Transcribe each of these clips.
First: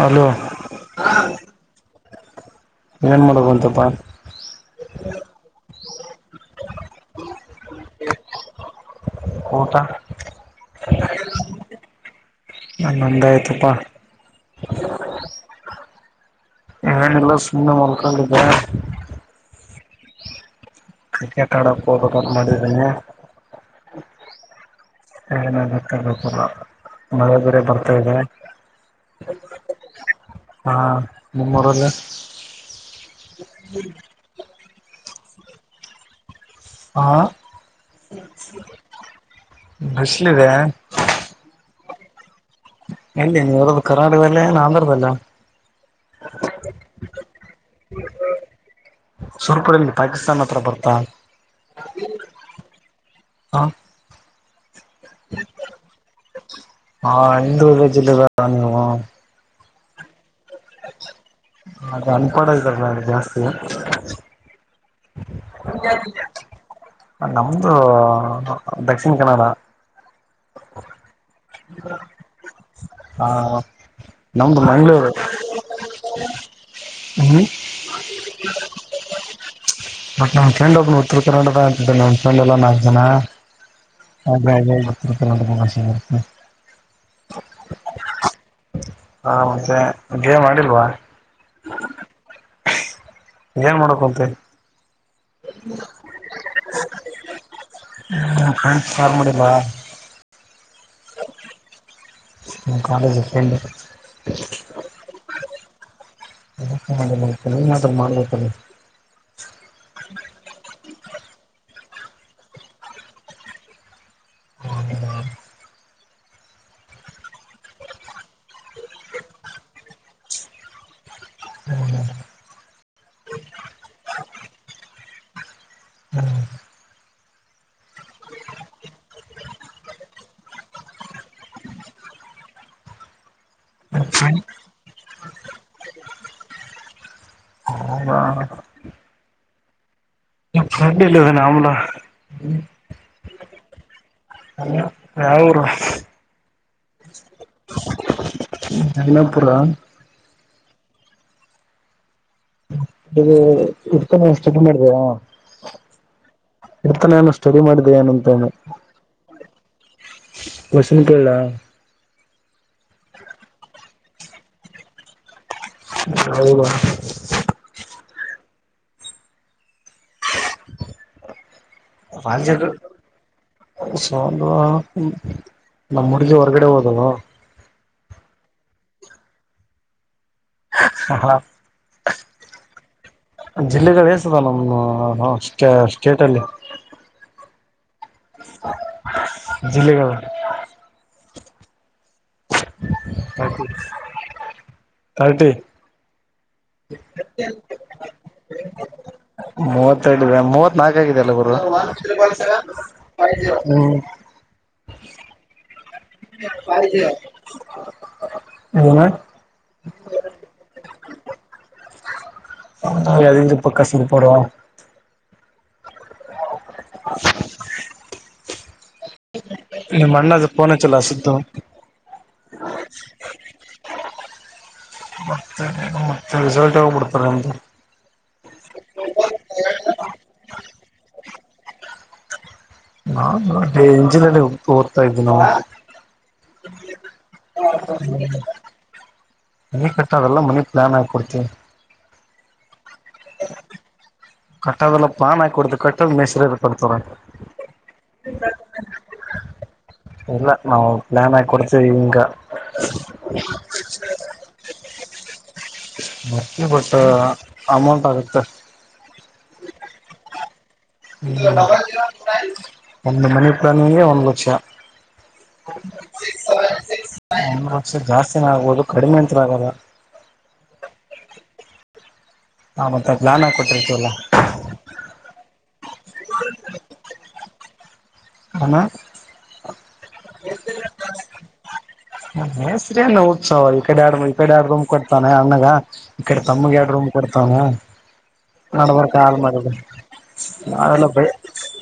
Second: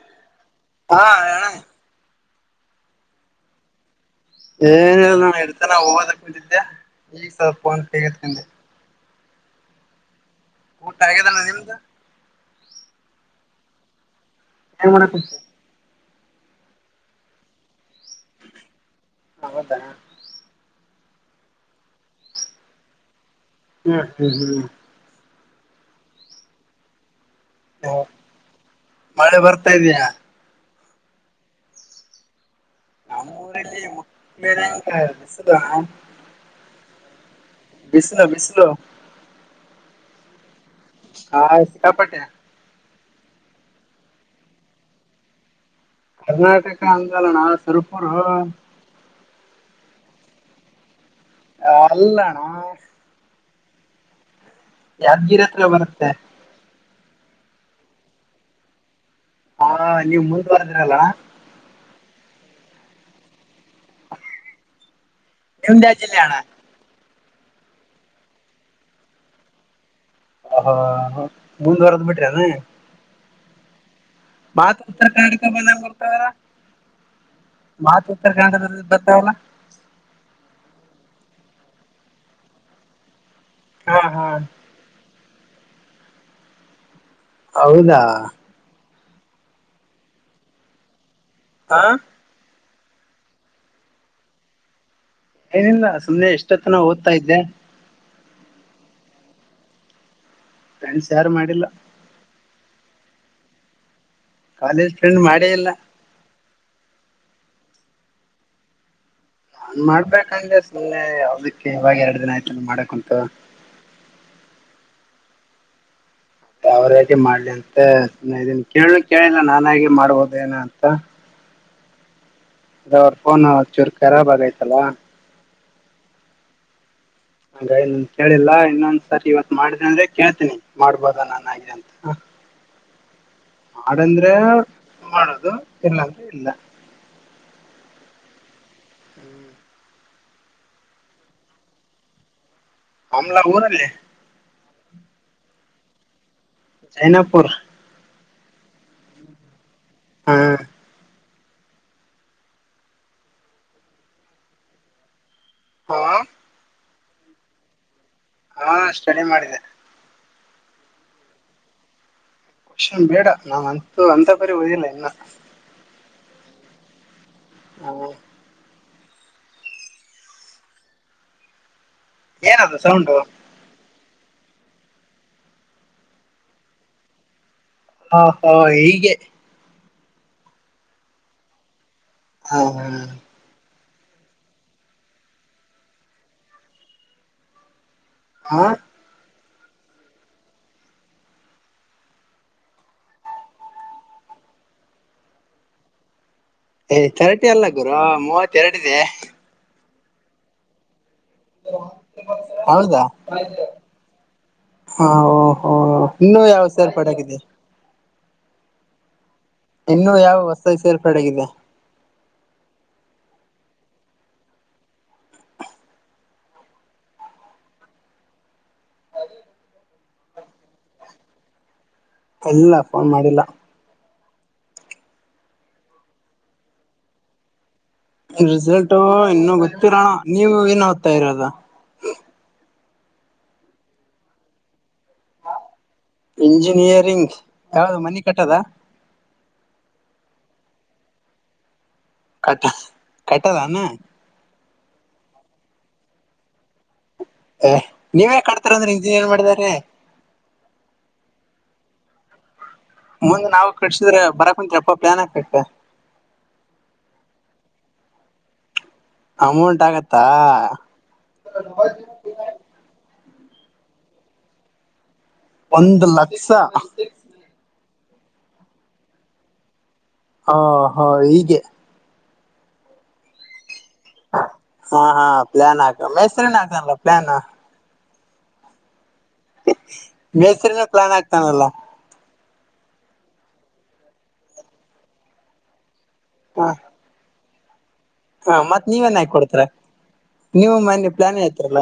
hello ಹಾ ಹೇಳಣ ಏನ್ ಮಾಡಕ್ುವಂತಪ್ಪಾ ಏನ್ ಇಲ್ಲ ನೋಡು ಓದ್ತಾ ಕುಂತಿದೆ ಹೋದ ಕುಂತಿದ್ದೆ ಈಗ ಸ್ವಲ್ ಫೋನ್ ಕೇಗತ್ಕಂಡೆ ಊಟ ಊಟ ಆಗದಾನ ನಿಮ್ದು ನ ನಂದ ಆಯ್ತಪ್ಪಾ ಏನ್ ಮಾಡ್ಕತಿ ಏ ಎಲ್ಲ ಸುಮ್ಮ ಮಲ್ಕಾಲ್ದೆ ಹೌದಾ ಕ್ರಿಕೆಟ್ ಆಡಕ್ ಹೋಗದದ ಅಂತ ಮಾಡಿದೀನಿ ಹೂ ಹೂ ಹೂ ಏನ ಗತ್ತಬೇಕಲ್ಲ ಬರ್ತಾ ಇದೆ ಮಳೆ ಬರ್ತಾ ಇದೆಯಾ ಹಾ ನಿಮ್ಮೂರಲ್ಲಿ ನಮ್ಮಲ್ಲಿ ಮತ್ತ ಮೇರೆಂತಿಸದ ಹಾ ಬಿಸಿಲು ಬಿಸಿಲು ಬಿಸ್ಲ್ ಇದೆ ಹಾ ಕಾಪಟ್ಟೆ ಎಲ್ಲಿ ನೀವು ಇರು ಕರ್ನಾಟಕದಲ್ಲೇ ಆಂಧ್ರದಲ್ಲ ಕರ್ನಾಟಕ ಅಂದೋಲನ ಸುರ ಪೂರ್ ಹ ಸುರಪುರ ಪಾಕಿಸ್ತಾನ್ ಹತ್ರ ಬರ್ತಾ [unintelligible] ನಲ್ಲಣ [unintelligible] ಹಾ [unintelligible] ಯಾದ್ಗಿರಿ ಹತ್ರ ಬರುತ್ತೆ [unintelligible] ಹಾ ಹಂದುೂ ವೇಜ ನಿ [unintelligible] ಹಾ ನೀವು ಮುಂದುವಿರಲ್ಲಾ [unintelligible] ಅ ಅನ್ಪಡ ಇದಲ್ಲ ಅ ಜಾಸ್ತಿ [unintelligible] ನಿಮ್ದ್ ಯಾವ ಜಿಲ್ಲೆ ಅಣ್ಣ ನಮ್ದು ದಕ್ಷಿಣ ಕನ್ನಡ [unintelligible] ಹ ಮುಂದುವಾರದ್ ಬಿಟ್ರಿ ಏನ್- [unintelligible] ಹಾ [unintelligible] ಮತ್ ಉತ್ತರ ಕರ್ನಾಡಕ ಮ ಬರ್ತಾವಲ್ಲ ಹ್ಮ್ ಮತ್ ಉತ್ತರ ಕನಾಡ ಬರ್ತಾವಲ್ಲ [unintelligible] ಬಟ್ ನ್ ಫ್ರೆಂಡ್ ಒಬ್ ಉತ್ತರ ಕನ್ನಡದತಿದ್ದೆ ನಮ್ಮ ಫ್ರೆಂಡ್ಲ್ಲ ನಾಕ್ತನ ಹಾ ಹಾ [unintelligible] ಅಷ [unintelligible] ಹೌದಾ [unintelligible] ಹ ಮತ್ತೆ ಗೇಮ್ ಆಡಿಲ್ವಾ [unintelligible] ಹಾ [unintelligible] ಏನ್ ಮಾದಕುಂತಿ ಏನಿಲ್ಲ ಸುಮ್ಮನೆ ಎಷ್ಟೊತ್ತನ ಓದ್ತಾ ಇದ್ದೆ [unintelligible] ನಮ್ಮ್ ಫ್ರೆಂಡ್ ಕಾಲ್ ಮಾಡಿಲ್ವಾ [unintelligible] ಫೆಂಡ್ಸ್ ಯಾರು ಮಾಡಿಲ್ಲ [unintelligible] ನಿಮ್ ಕಾಲೇಜ್ನಲ್ಲಿ ಫ್ರೆಂಡ್- [unintelligible] ಕಾಲೇಜ್ ಫ್ರೆಂಡ್ ಮಾಡೇ ಇಲ್ಲ [unintelligible] ಯಾಕ ಮಾಡಿಲ್ಲ [unintelligible] ಮಾಡ್ಬೇಕಂದ್ರೆ ಸುಮ್ಮನೆ ಅವದಕ್ಕೆ ಇವಾಗ ಎರಡು ದಿನ ಆಯ್ತು ಮಾಡಕ್ ಉಂಟು [unintelligible] ಮಾಡಿಲ್ಲ- [unintelligible] ಅವ್ರೇಗ ಮಾಡ್ಲಿ ಅಂತ ಇದನ್ ಕೇಳ ಕೇಳಿಲ್ಲ ನಾನಾಗಿ ಮಾಡ್ಬೋದೇಏನ ಅಂತ [unintelligible] ಹೂ ಹೂ [unintelligible] ಅದ ಅವ್ರ ಫೋನ್ ಚೂರ್ ಖರಾಬ್ ಆಗೈತಲ್ಲಾ ಹ ಹಾಗ ಇ ಕೇಳಿಲ್ಲಾ ಇನ್ನೊಂದ್ಸರಿ ಇವತ್ ಮಾಡಿದೆ ಅಂದ್ರೆ ಕೇಳ್ತೀನಿ ಮಾಡ್ಬೋದ ನನ್ಿದೆ ಅಂತ ನಮ್ ಮಾಡಂದ್ರೆ ಫ್ರೆಂಡ್ ಮಾಡೋದು ಇಲ್ಲಂದ್ರೆ ಇಲ್ಲ ಹಾ ಹೂ ನಿಮ್ ಫ್ರೆಂಡ್ ಇಲ್ಲಿ ಹೋಗಿದಾನೆ ಅವುಲ ಹಮ್ಲ ಊರಲ್ಲಿ ಯಾವ ಊರು ಜೈನಾಪು ಜೈನಾಪುರ ಹಾ ಇ ಉಡ್ಕೊಂಡಪ್ಪ ಮಾಡಿದಯ ಹಾ ಇರ್ತಾನ ನಾನು ಸ್ಟಡಿ ಮಾಡಿದೆೆ ಏನ ಹಾ ಸ್ಟಡಿ ಮಾಡಿದೆ ಕ್ವೆಶ್ಚನ್ ಕೇಳ ತಕ್ಷನ್ ಬೇಡ ನಾವ್ ಅಂತೂ ಅಂತ ಬರಿ ಓದಿಲ್ಲ ಇನ್ನು ಹೌದಾ ಹೌ ವಾಲ್ ಜಗ ಏನದು ಸೌಂಡು ಸೊ ಒಂದು ನಮ್ಮ ಹುಡ್ಗಿ ಹೊರಗಡೆ ಹೋದಲ್ ಹಾ ಹಾ ಹೀಗೆ ಹ ಹಾ ಹೌ ಜಿಲ್ಲೆಗಳು ಎೇಸದ ನಮ್ಟ ಸ್ಟೇಟ್ ಅಲ್ಲಿ ಹಾ ಜಿಲ್ಲೆಗಳು ರ್ ತರ್ಟಿ ಥರ್ಟಿ ಅಲ್ಲ ಗುರ ಮೂವತ್ತ ಎರಡುಿದೆ ಮೂವತ್ತೆ ಇಿದೆ ಮೂವತ್ ನಾಲ್ಕ ಆಗಿದ ಅಲ್ಲ ಗುರು ಹೌದಾ ಹೂ ಹಾ ಹೋ ಹ ಹೇಳ್ ಅಣ್ಣ ಇನ್ನುೂ ಯಾವ ಹೊಸದ ಸೇರ್ಪಡೆಗಿದೆ ಅದ ಪಕ್ಕಸ ಪಡ ಹ ನಿ ಮಣ್ಣ ಪನ ಚಲ ಸತ ಇಲ್ಲ ಫೋನ್ ಮಾಡಿಲ್ಲ ಮತ್ತೆ ಮತ್ತೆ ರಿಸಲ್ಟ್ ಆೋಗಬಿಡ್ತಾರೆ ನಿಮ್ದು ರಿಸಲ್ಟು ಇನ್ನುೂ ಗೊತ್ತಿರೋಣ ನೀವು ಏನ್ ಹ್ತಾ ಇರೋದ ನಾ ಅ ಎಂಜಿನಲ್ಲಿೋಗ ಓದ್ತಾ ಇದೀವಿ ನಾವು ಇಂಜಿನಿಯರಿಂಗ್ ಯಾವ್ದ ಮನಿ ಕಟ್ಟದ ಮನೆ ಕಟ್ಟಾವೆಲ್ಲ ಮನೆ ಪ್ಲಾನ್ ಆಗಿ ಕೊಡ್ತೀವಿ ಕಟ್ಟ ಕಟ್ಟದಾನ ಕಟ್ಟೋದೆಲ್ಲ ಪಾನ್ ಹಾಕಿ ಕೊಡತು ಕಟ್ಟದ್ ಮೆಸ್ರ ಕಟ್ಟತರ ನೀವೇ ಕಡ್ತರ ಅಂದ್ರೆ ಇಂಜಿನಿಯರ್ ಮಾಡಿದಾರ ಇಲ್ಲ ನಾವು ಪ್ಲಾನ್ ಆಗಿ ಕೊಡ್ತೇವಿ ಹಂಗ ಮುಂದ್ ನಾವು ಕಟ್ಸಿದ್ರೆ ಬರ ಕುಂತತ್ಪ್ಪ ಪ್ಲಾನ್ ಆಾಕ್ತ್ತೆ ಬಟ್ ಅಮೌಂಟ್ ಆಗುತ್ತೆ ಅಮೌಂಟ್ ಆಗತ್ತಾ ಹೂ ಒಂದು ಮನಿ ಪ್ಲಾಂಗ್ ಒಂದ್ ಲಕ್ಷ ಒಂದು್ ಲಕ್ಷ ಒಂದು ಲಕ್ಷ ಜಾಸ್ತಿನ ಆಗ್ಬೋುದು ಕಡಿಮೆ ಅಂತ ಆಗಲ್ಲ ಹಾ ಹಾ ಹೀಗೆ ಹ ಮತ್ತೆ ಪ್ಲಾನ ಕೊಟ್ಟಿರ್ತೀಲ್ಲ ಹಾ ಹಾ ಪ್ಲಾನ್ ಆಗ ಮ ಹೆಸರಿನ ಆಗಲ್ಲ ಪ್ಲಯಾನ್ ಏನು ಬೇಸರಿನ ಪ್ಲಾನ್ ಆಗ್ತಾನಲ್ಲ ಹೆಸರಿ ಅಣ್ಣ ಉತ್ಸವ ಈ ಕಡೆ ಆಡು ಈ ಕಡೆ ಆರಡು ರೂಮ್ ಕೊಡ್ತಾನೆ ಅಣ್ಣಗ ಈ ಕಡೆ ಹ ತಮ್ಮಗೆ ಎರಡು ರೂಮ್ ಕೊಡ್ತಾವ್ ಹ ಮತ್ ನೀವೇನ್ ಹಾಕ ಕೊಡ್ತರ ನೀವು ನಾವೆಲ್ಲ ಮೊನ್ನೆ ಬೆ ಪ್ಲಾನ್ ಆಯತರಲ್ಲ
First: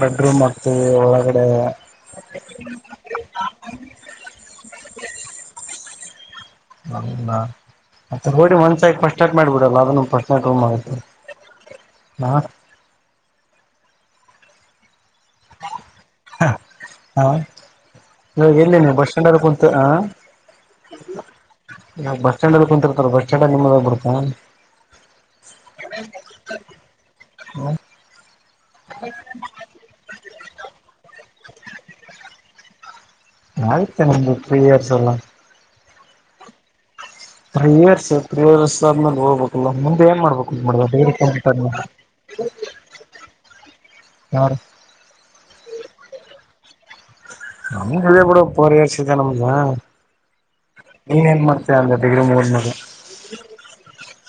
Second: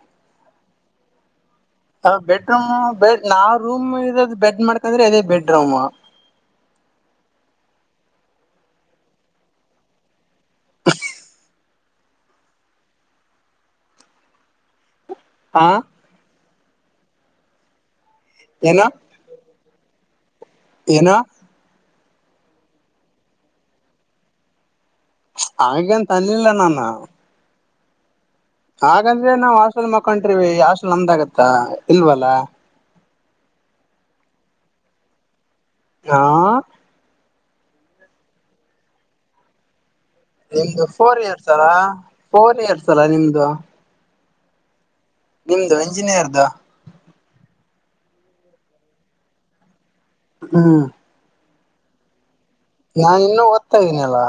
ಬೆಡ್ರೂಮ್ ಹಗ್ತವಿ ಒಳಗಡೆ ಬೆ ನಾವ್ ರೂಮ್ ಇರೋದ ಬೆಡ್ ಮಾಡ್ಕಂದ್ರೆ ಅದೇ ಬೆಡ್ ರೂಮ್ ಅಲ್ಲಾ ಮತ್ತೆ ನೋಡಿ ಒಂದ್ ಸಾಯ ಫಸ್ಟ್ಟಟ್ ಮಾಡ್ಬೋಡಲ್ಲ ಅದಸ್ ಇ ಮಾಡ ಹಾ ಹಾ ಹ ಇವಾಗ ಎಲ್ಲಿನೆ ಬಸ್ ಸ್ಟ್ಯಾಂಡ್ಲ್ಲಿ ಕುಂತು ಹ ಏನು ಬಸ್ ಸ್ಟಂಡ ಅಲ್ಲಿ ಕುಂತಿರ್ತಾರೆ ಬಸ್ ಸ್ಟ್ಯಾಂಡ್ ನಿಮ್ದಾಗ ಬರ್ತಾ ಹಾಗೆಂತ ಅಲ್ಲಿಿಲ್ಲ ನಾನು ಹ ಹಾಗಂದ್ರೆ ನಾವ್ ಹಾಸ್ಟೆಲ್ ಮಕಂಟ್ರೀವಿ ಹಾಸ್ಟೆಲ್ ನಮ್ದಾಗತ್ತ ಇಲ್ವಲ್ಲ ನಗತ್ತೆ ನಿಮ್ದು ತ್ರ್ರೀ ಇಯರ್ಸ್ ಅಲ್ಲ ಹಾ ಪ್ರಿಯರ್ಷ ಪ್ರಿಯರ್ಸ ಆದ್ಮೇಲೆ ಹೋಗ್ಬೇಕಲ್ಲ ಮುಂದೆ ಏನ್ ಮಾಡ್ ನಿಮ್ದು ಫೋರ್ ಇಯರ್ಸ್ ಅಲಾ ಫೋರ್ ಇಯರ್ಸ್ ಅಲ್ಲಾ ನಿಮ್ದು ಹಾ ನಿಮ್ದು ಎಂಜಿನಿಯರ್ದು ನಮ್ ಇದೇ ಕೂಡ ಫೋರ್ ಇಯರ್ ನಮಗೆ ಹೂ ಇನ್ ಎನ್ ಮಾಡ್ತೀಯ ಅಂದ ಡಿಗ್ರಿ ಮುಗ್ಡ್ಮೇಲೆ ನಾನ್ ಇನ್ನುೂ ಓದ್ತಾ ಇದ್ದೀನ ಅಲ್ಲಾ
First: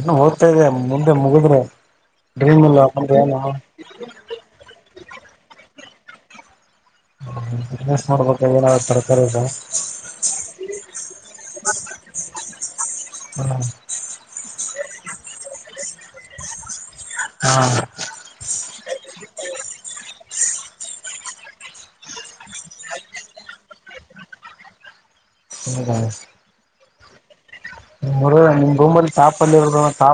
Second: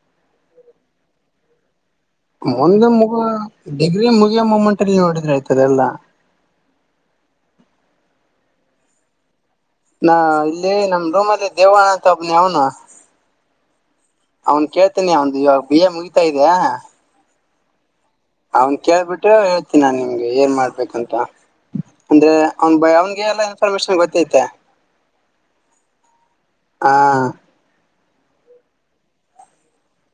ಇ ಓದ್ತಾ ಇದೆ ಮುಂದೆ ಮುಗಿದ್ರೆ ಡ್ರೀಮ್ ಇಲ್ಲ ಮುಂದೇ ಮುಂದೆ ಮುಗ ಏನು ಡಿಗ್ರಿ ಮುಗಿಯಮ್ಮಮ್ಮಂಟ ನೀವು ಹೊಡಿದ್ರೆ ಆಯ್ತದೆ ಎಲ್ಲಾ ಹ ಬಿಸ್ನೆಸ್ ನೋಡ್ಬೇಕ ಏನಾವ್ ತರಕಾರಿ ಇದೆ ನಾ ಇಲ್ಲಿ ನಮ್ ರೂಮ್ ಅಲ್ಲಿ ದೇವಣ ಅಂತಬ್ನಿ ಅವನು ಹೂ ಅವ್ನ್ ಕೇಳ್ತೇನಿ ಅವ್ ಇವಾಗ ಬಿಿಯ ಮುಗಿತಾ ಇದ್ದ ಹಾ ಅವ್ನ್ ಕೇಳ್ಬಿಟ್ರೆ ಹೇಳ್ತೀನ ನಾನ್ ನಿಮ್ಗೆ ಏನ್ ಮಾಡ್ಬೇಕಂತ ಅಂದ್ರೆ ಅವನ್ ಬ ಅವನ್ಿಗೆ ಎಲ್ಲಾ ಇನ್ಫಾರ್ಮೇಶನ್ ಗೊತ್ತೈತೆ ಹೌದ ಹಾ ನಿಮ್ ರೂಮಲ್ಲಿ ತಾಪ ಅಲ್ಲಿ ಇರೋ ತಾ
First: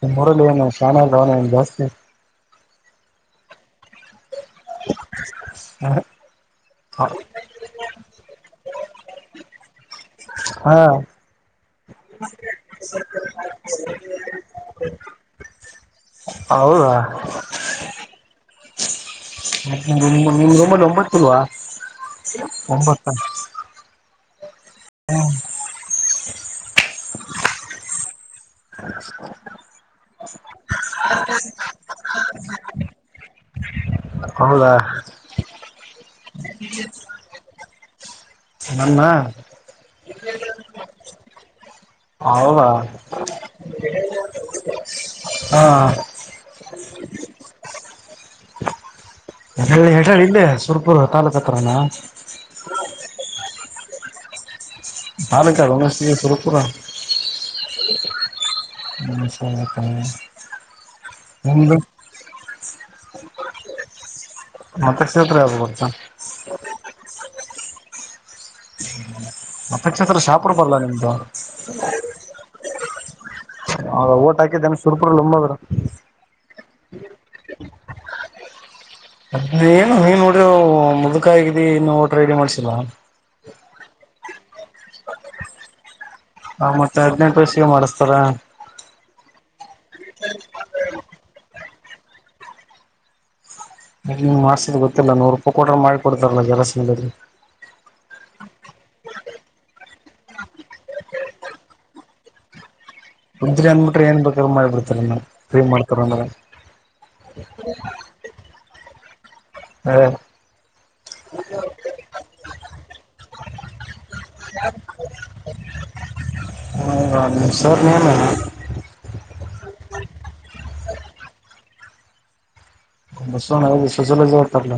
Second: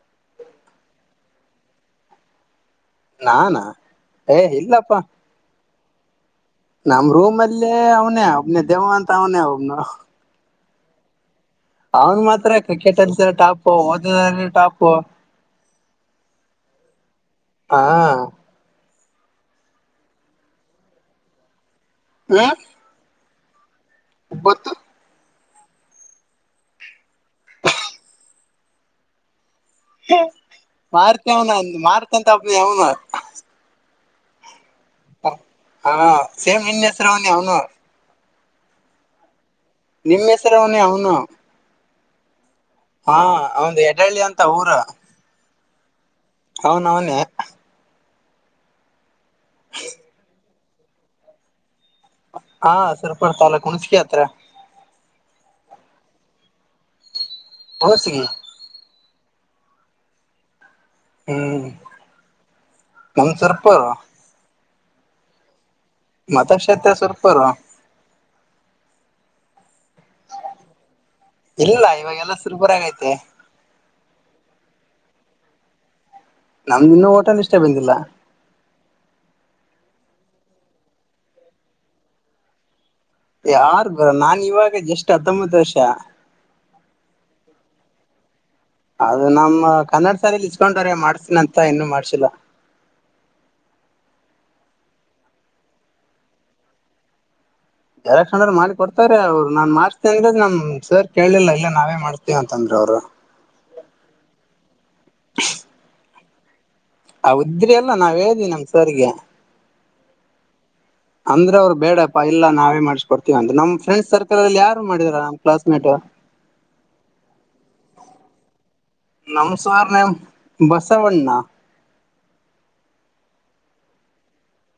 ನಿಮ್ಮ್ಊರಲ್ಲಿ ಏನು ಚೆ ನ್ ಜಾಸ್ತಿ ನಾನ ಏ ಇಲ್ಲಪ್ಪಾ ಹಾ ನಮ್ ರೂಮ್ ಅಲ್ಲಿ ಅವನೇ ಒಬ್ನ ದೇವ ಅಂತ ಅವನೇ ಒಬ್ನು ಹಾ ಅವನ್ ಮಾತ್ರ ಕ್ರಿಕೆಟ್ ಅರ್ಸ ಟಾಪ್ ಓದಿದ ಟಾಪು ಹೌದಾ ಹಾ ನಿಮ್ದ ಒಂಬಂದು ಒಂಬತ್ತುಲ್ವಾ ಒಂಬತ್ತ ಒಂಬತ್ತು ಹೂ ಹ ಮಾರ್ತ ಅವನ ಅ ಮಾರ್ತಂತ ಹಬ್ಬ ಅವನು ಹೌದಾ ಹಾ ಸೇಮ್ ವಿನ್ಯಸ್ರವನಿ ಅವನು ನನ್ನ ನಿಮ್ಮ್ ಹೆಸರ ಅವನೇ ಅವ್ನು ಹೌದ ಹಾ ಒಂದು ಎಡಳ್ಳಿ ಅಂತ ಊರು ಹಾ ಹೌನ್ ಅವ್ನ್ ಹೇಳ ಹೇಳಿ ಇಲ್ಲಿ ಸುರ್ಪುರ್ ತಲ್ಲೂಕು ಹತ್ರಾನ ಹಾ ಸವರಿಪಡ್ತಲ್ಲ ಕುಣ್ಕಿ ಹತ್ರ ಭಾನಕ ಒ ಸುರಪುರ ಓಸಿ ಏನ್ ಸಮಾಚಾರ ಹೂ ನಂದು ಸುರಪುರ ಮಾತ ಕ್ಷೇತ್ರ ಯಾವ್ದು ಬರುತ ಅದಕ್ಷತ್ರ ಸ್ವಲ್ಪರ್ ಮಾತ ಕ್ಷತ್ರ ಶಾಪು ಬರ್ಲ್ಲಾ ನಿಮ್ದು ಇಲ್ಲ ಇವಾಗೆಲ್ಲ ಸುರ್ಪರಾಗೈತೆ ಹ ಓಟ್ ಹಾಕಿದ್ದನ್ ಶುರ್ಪುರ್ಂಬದರು ನಮ್ದ ಇನ್ನು ಹೋಟೆಲ್ ಇಷ್ಟೇ ಬಂದಿಲ್ಲ ಅದ ಏನು ನೀನ್ ನೋಡ್ರ ಮುದುಕ ಆಗಿದಿ ಇನ್ನು ಓಟ್ರ ರೆಡಿ ಮಾಡ್ಸಿಲ್ಲ ಯಾರ್ು ಬರ ನಾನ್ ಇವಾಗ ಎಷ್ಟ್ ಹತ್ತೊಂಬತ್ತು ವರ್ಷ ಹ ಮತ್ತೆ ಹದ್ಿನೆಂಟು ವರ್ಷಗೆ ಮಾಡಿಸಸ್ತಾರ ಅದು ನಮ್ಮ ಕನ್ನಡ ಸಾಲಿನಲ್ಲಿ ಇಸ್ಕೊಂಡ್ರ ಮಾಡ್ಸನ ಅಂತ ಇನ್ನು ಮಾಡ್ಸಿಲ್ಲ ್ ಮಾಡಸಿದ್ ಗೊತ್ತಿಲ್ಲ ನೂರು ರೂಪಾಯಿ ಕೊಡ್ರ ಮಾಡಿ ಕೊಡ್ತಾರಲ್ಲ ಕೆಲಸ ಎಲ್ಲ ಕ್ಣರು ಮಾಡಿ ಕೊಡ್ತಾರಾರೆ ಅವರು ನಾನ್ ಮಾಡ್ಸ್ತೇ ಅಂದ್ರೆ ನ್ ಸರ್ ಕೇಳಲಿಲ್ಲ ಇಲ್ಲ ನಾವೇ ಮಾಡ್ತೀವ ಅಂತಂದ್ರೆ ಅವ್ರು ಉದ್ರಿ ಅನ್ಬಿಟ್ರ ಏನ್ ಬೇಕ್ರ ಮಾಡಬ ಬಿಡ್ತಾರೆ ಏನೋ ತೊಗೊಂಡರ ಆ ಉದ್ರಿ ಅಲ್ಲ ನಾವ್ ಹೇಳ್ದಿವಿ ನಮ್ ಸಾರಿಗೆ ಹ ಅಂದ್ರೆ ಅವ್ರು ಬೇಡಪ್ಪಾ ಇಲ್ಲ ನಾವೇ ಮಾಡಸ್ಕ ಕೊಡ್ತೀವಿ ಅಂದ್ರ ನಮ್ ಫ್ರೆಂಡ್ ಸರ್ಕಲ್ ಅಲ್ಲಿ ಯಾರು ಮಾಡಿದರಾ ನಮ್ಲಸ್ ಮೇಟ್ ಹೌರ್ನಲ್ಲ ನಮ sir name Basavanna Basavanna sociology ಹೇಳ್ತಾರಲ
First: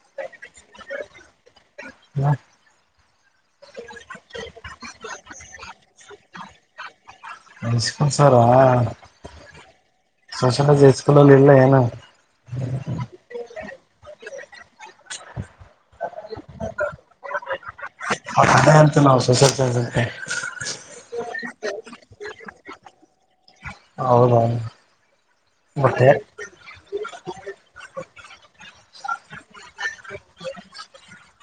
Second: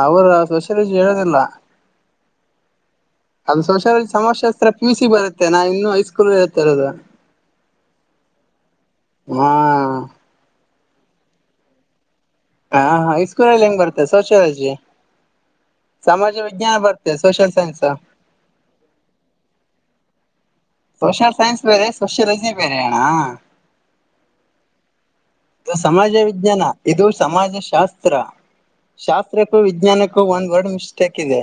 ಅವ್ರ ಸೊಷಾಲಜಿ ಹೇಳೋದಿಲ್ಲ ಹಾ ಅದು್ ಸಂಸಾರ ಸಮಸೆಾಸ್ತ್ರ ಪ ಸಿ ಬರುತ್ತೆ ನಾ ಇನ್ನುೂೈಸ್ಕೂಲ್ ಹೇಳ್ತ ಇರೋದು ಹೈಸ್ಕೂಲ್ ಸಾರಾ ಹಾ ಸೋಷಾಲಾಜ್ ಸ್ಕೂಲಲ್ಲಿ ಇಲ್ಲ ಏನು ಹಾ ಹ ಇ ಸ್ಕೂಲ ಅಲ್ಲಿ ಹೆಂಗ ಬರ್ತೆ ಸೋಷಿಯಲ್ ಲಾಜಿ ಸಮಾಜ ವಿಜ್ಞಾನ ಬರ್ತೆ ಸೋಷಿಯಲ್ ಸೈನ್ಸ್ ಅದೇ ಅಂತು ನಾವು ಸುಸಲ್ತೆ ಸೋಷಿಯಲ್ ಸೈನ್ಸ್ ಬೇರೆ ಸೋಷಿಯಾಲಜಿ ಬೇರೆ ಅಣ್ಣ ಹೌದ ಇದು ಸಮಾಜ ವಿಜ್ಞಾನ ಇದು ಸಮಾಜ ಶಾಸ್ತ್ರ ಶಾಸ್ತ್ರಕ್ಕೂ ವಿಜ್ಞಾನಕ್ಕೂ ಒಂದ್ ವರ್ಡ್ ಮಿಸ್ಟೇಕ್ ಇದೆ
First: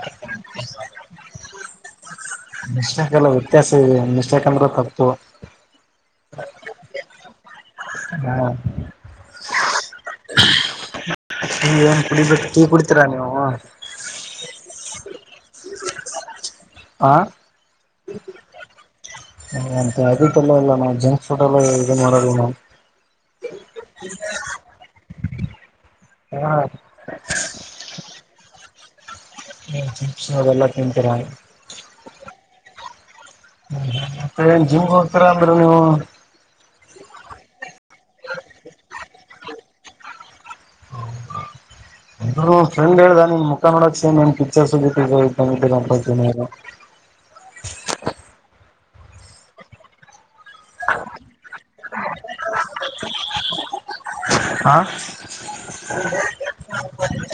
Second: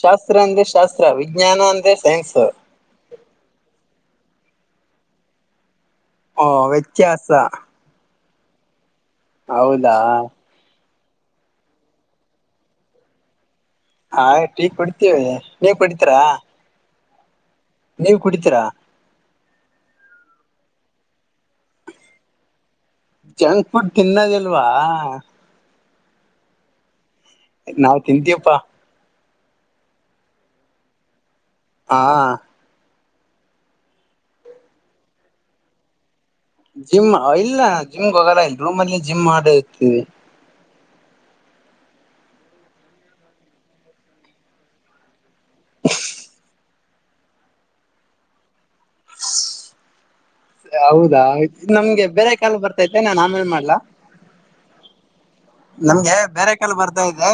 ಶಾಸ್ತ್ರ ಅಂದ್ರೆ ಶಾಸ್ತ್ರ ವಿಜ್ಞಾನ ಅಂದ್ರೆ ಸೈನ್ಸ್ ನಿ್ಾಕಲ್ಲ ವ್ಯತ್ಯಾಸ ನಿಶ್ ಯಾಕಂದ್ರೆ ತಪ್ಪತು ಓ ವ್ಯತ್ಯಾಸ ಹೂ ಹೌದಾ ನೀ ಏನ್ ಕುಡಿಬೇಕು ಕೀ ಕುಡಿತೀರಾ ನೀವು ಆಯ್ತ್ ಈ ಕುಡ್ತೀವಿ ನೀವು ಕುಡಿತೀರಾ ಹಾ ನೀವು ಕುಡಿತೀರಾ ಹ ಅ ಅದಲ್ಲ ಇಲ್ಲ ನಾವು ಜಂಕ್ ಫುಡ್ ಎಲ್ಲ ಇದು ಮಾಡ ನಾವು ಜಂಕ್ ಫುಡ್ ತಿನ್ನದಿಲ್ವಾ ಹಾ ನಾವ್ ತಿಂತೀಪ್ಪಾ ಅವೆಲ್ಲ ತಿಂತೀರಾ ಹಾ ಹೂ ಮತ್ತೆನ್ ಜಿಮ್ಗೆ ಹೋಗ್ತೀರಾ ಅಂದ್ರಿ ನೀವು ಜಿಮ್ ಇಲ್ಲ ಜಿಮ್ಗೆ ಹೋಗಲ್ಲ ಇಲ್ಲ ರೂಮ್ ಅಲ್ಲಿ ಜಿಮ್ ಮಾಡಿ ಇರ್ತವಿ ಹೌದ ಫ್ರೆಂಡ್ ಹೇಳ್ದ ನಿ ಮುಖಾ ನೋಡಕ್ ಪಿರ್ಸ್ ಹೌದಾ ನಮ್ಗೆ ಬೇರೆ ಕಾಾಲ ಬರ್ತೈತೆ ನನ್ ಆಮೇನ್ ಮಾಡ್ಲಾ ಹಾ ನಮ್ಗೆ ಬೇರೆ ಕಾಲ ಬರ್ತಾ ಇದೆ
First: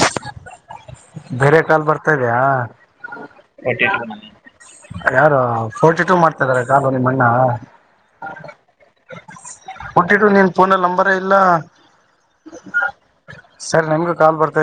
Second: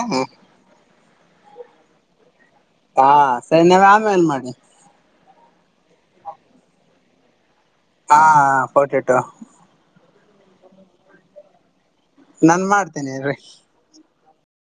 ಬೇರೆ ಕಾಲ್ ಬರ್ತಾ ಹಾ ಸರಿ ನೀವ್ ಇದ್ಯಾ ಆಮೇಲ್ ಮಾಡಿ ಯಾರು ಫೋರ್ಟಿ ಟೂ ಮಾಡ್ತಾಾರೆ ಕಾಲು ನಿಮ್ಮಣ್ಣ ಹಾ ಪಟ್ಟಿಟ್ಟು ಹಟ್ಟಿು ನೀನ್ ಫೋ ನಂಬರ್ ಇಲ್ಲ ನಾನ್ ಮಾಡ್ತೇನೆಿಲ್ರರಿ ಸರ್ಮ್ ಕಾಲ್ ಬರ್ತದೆ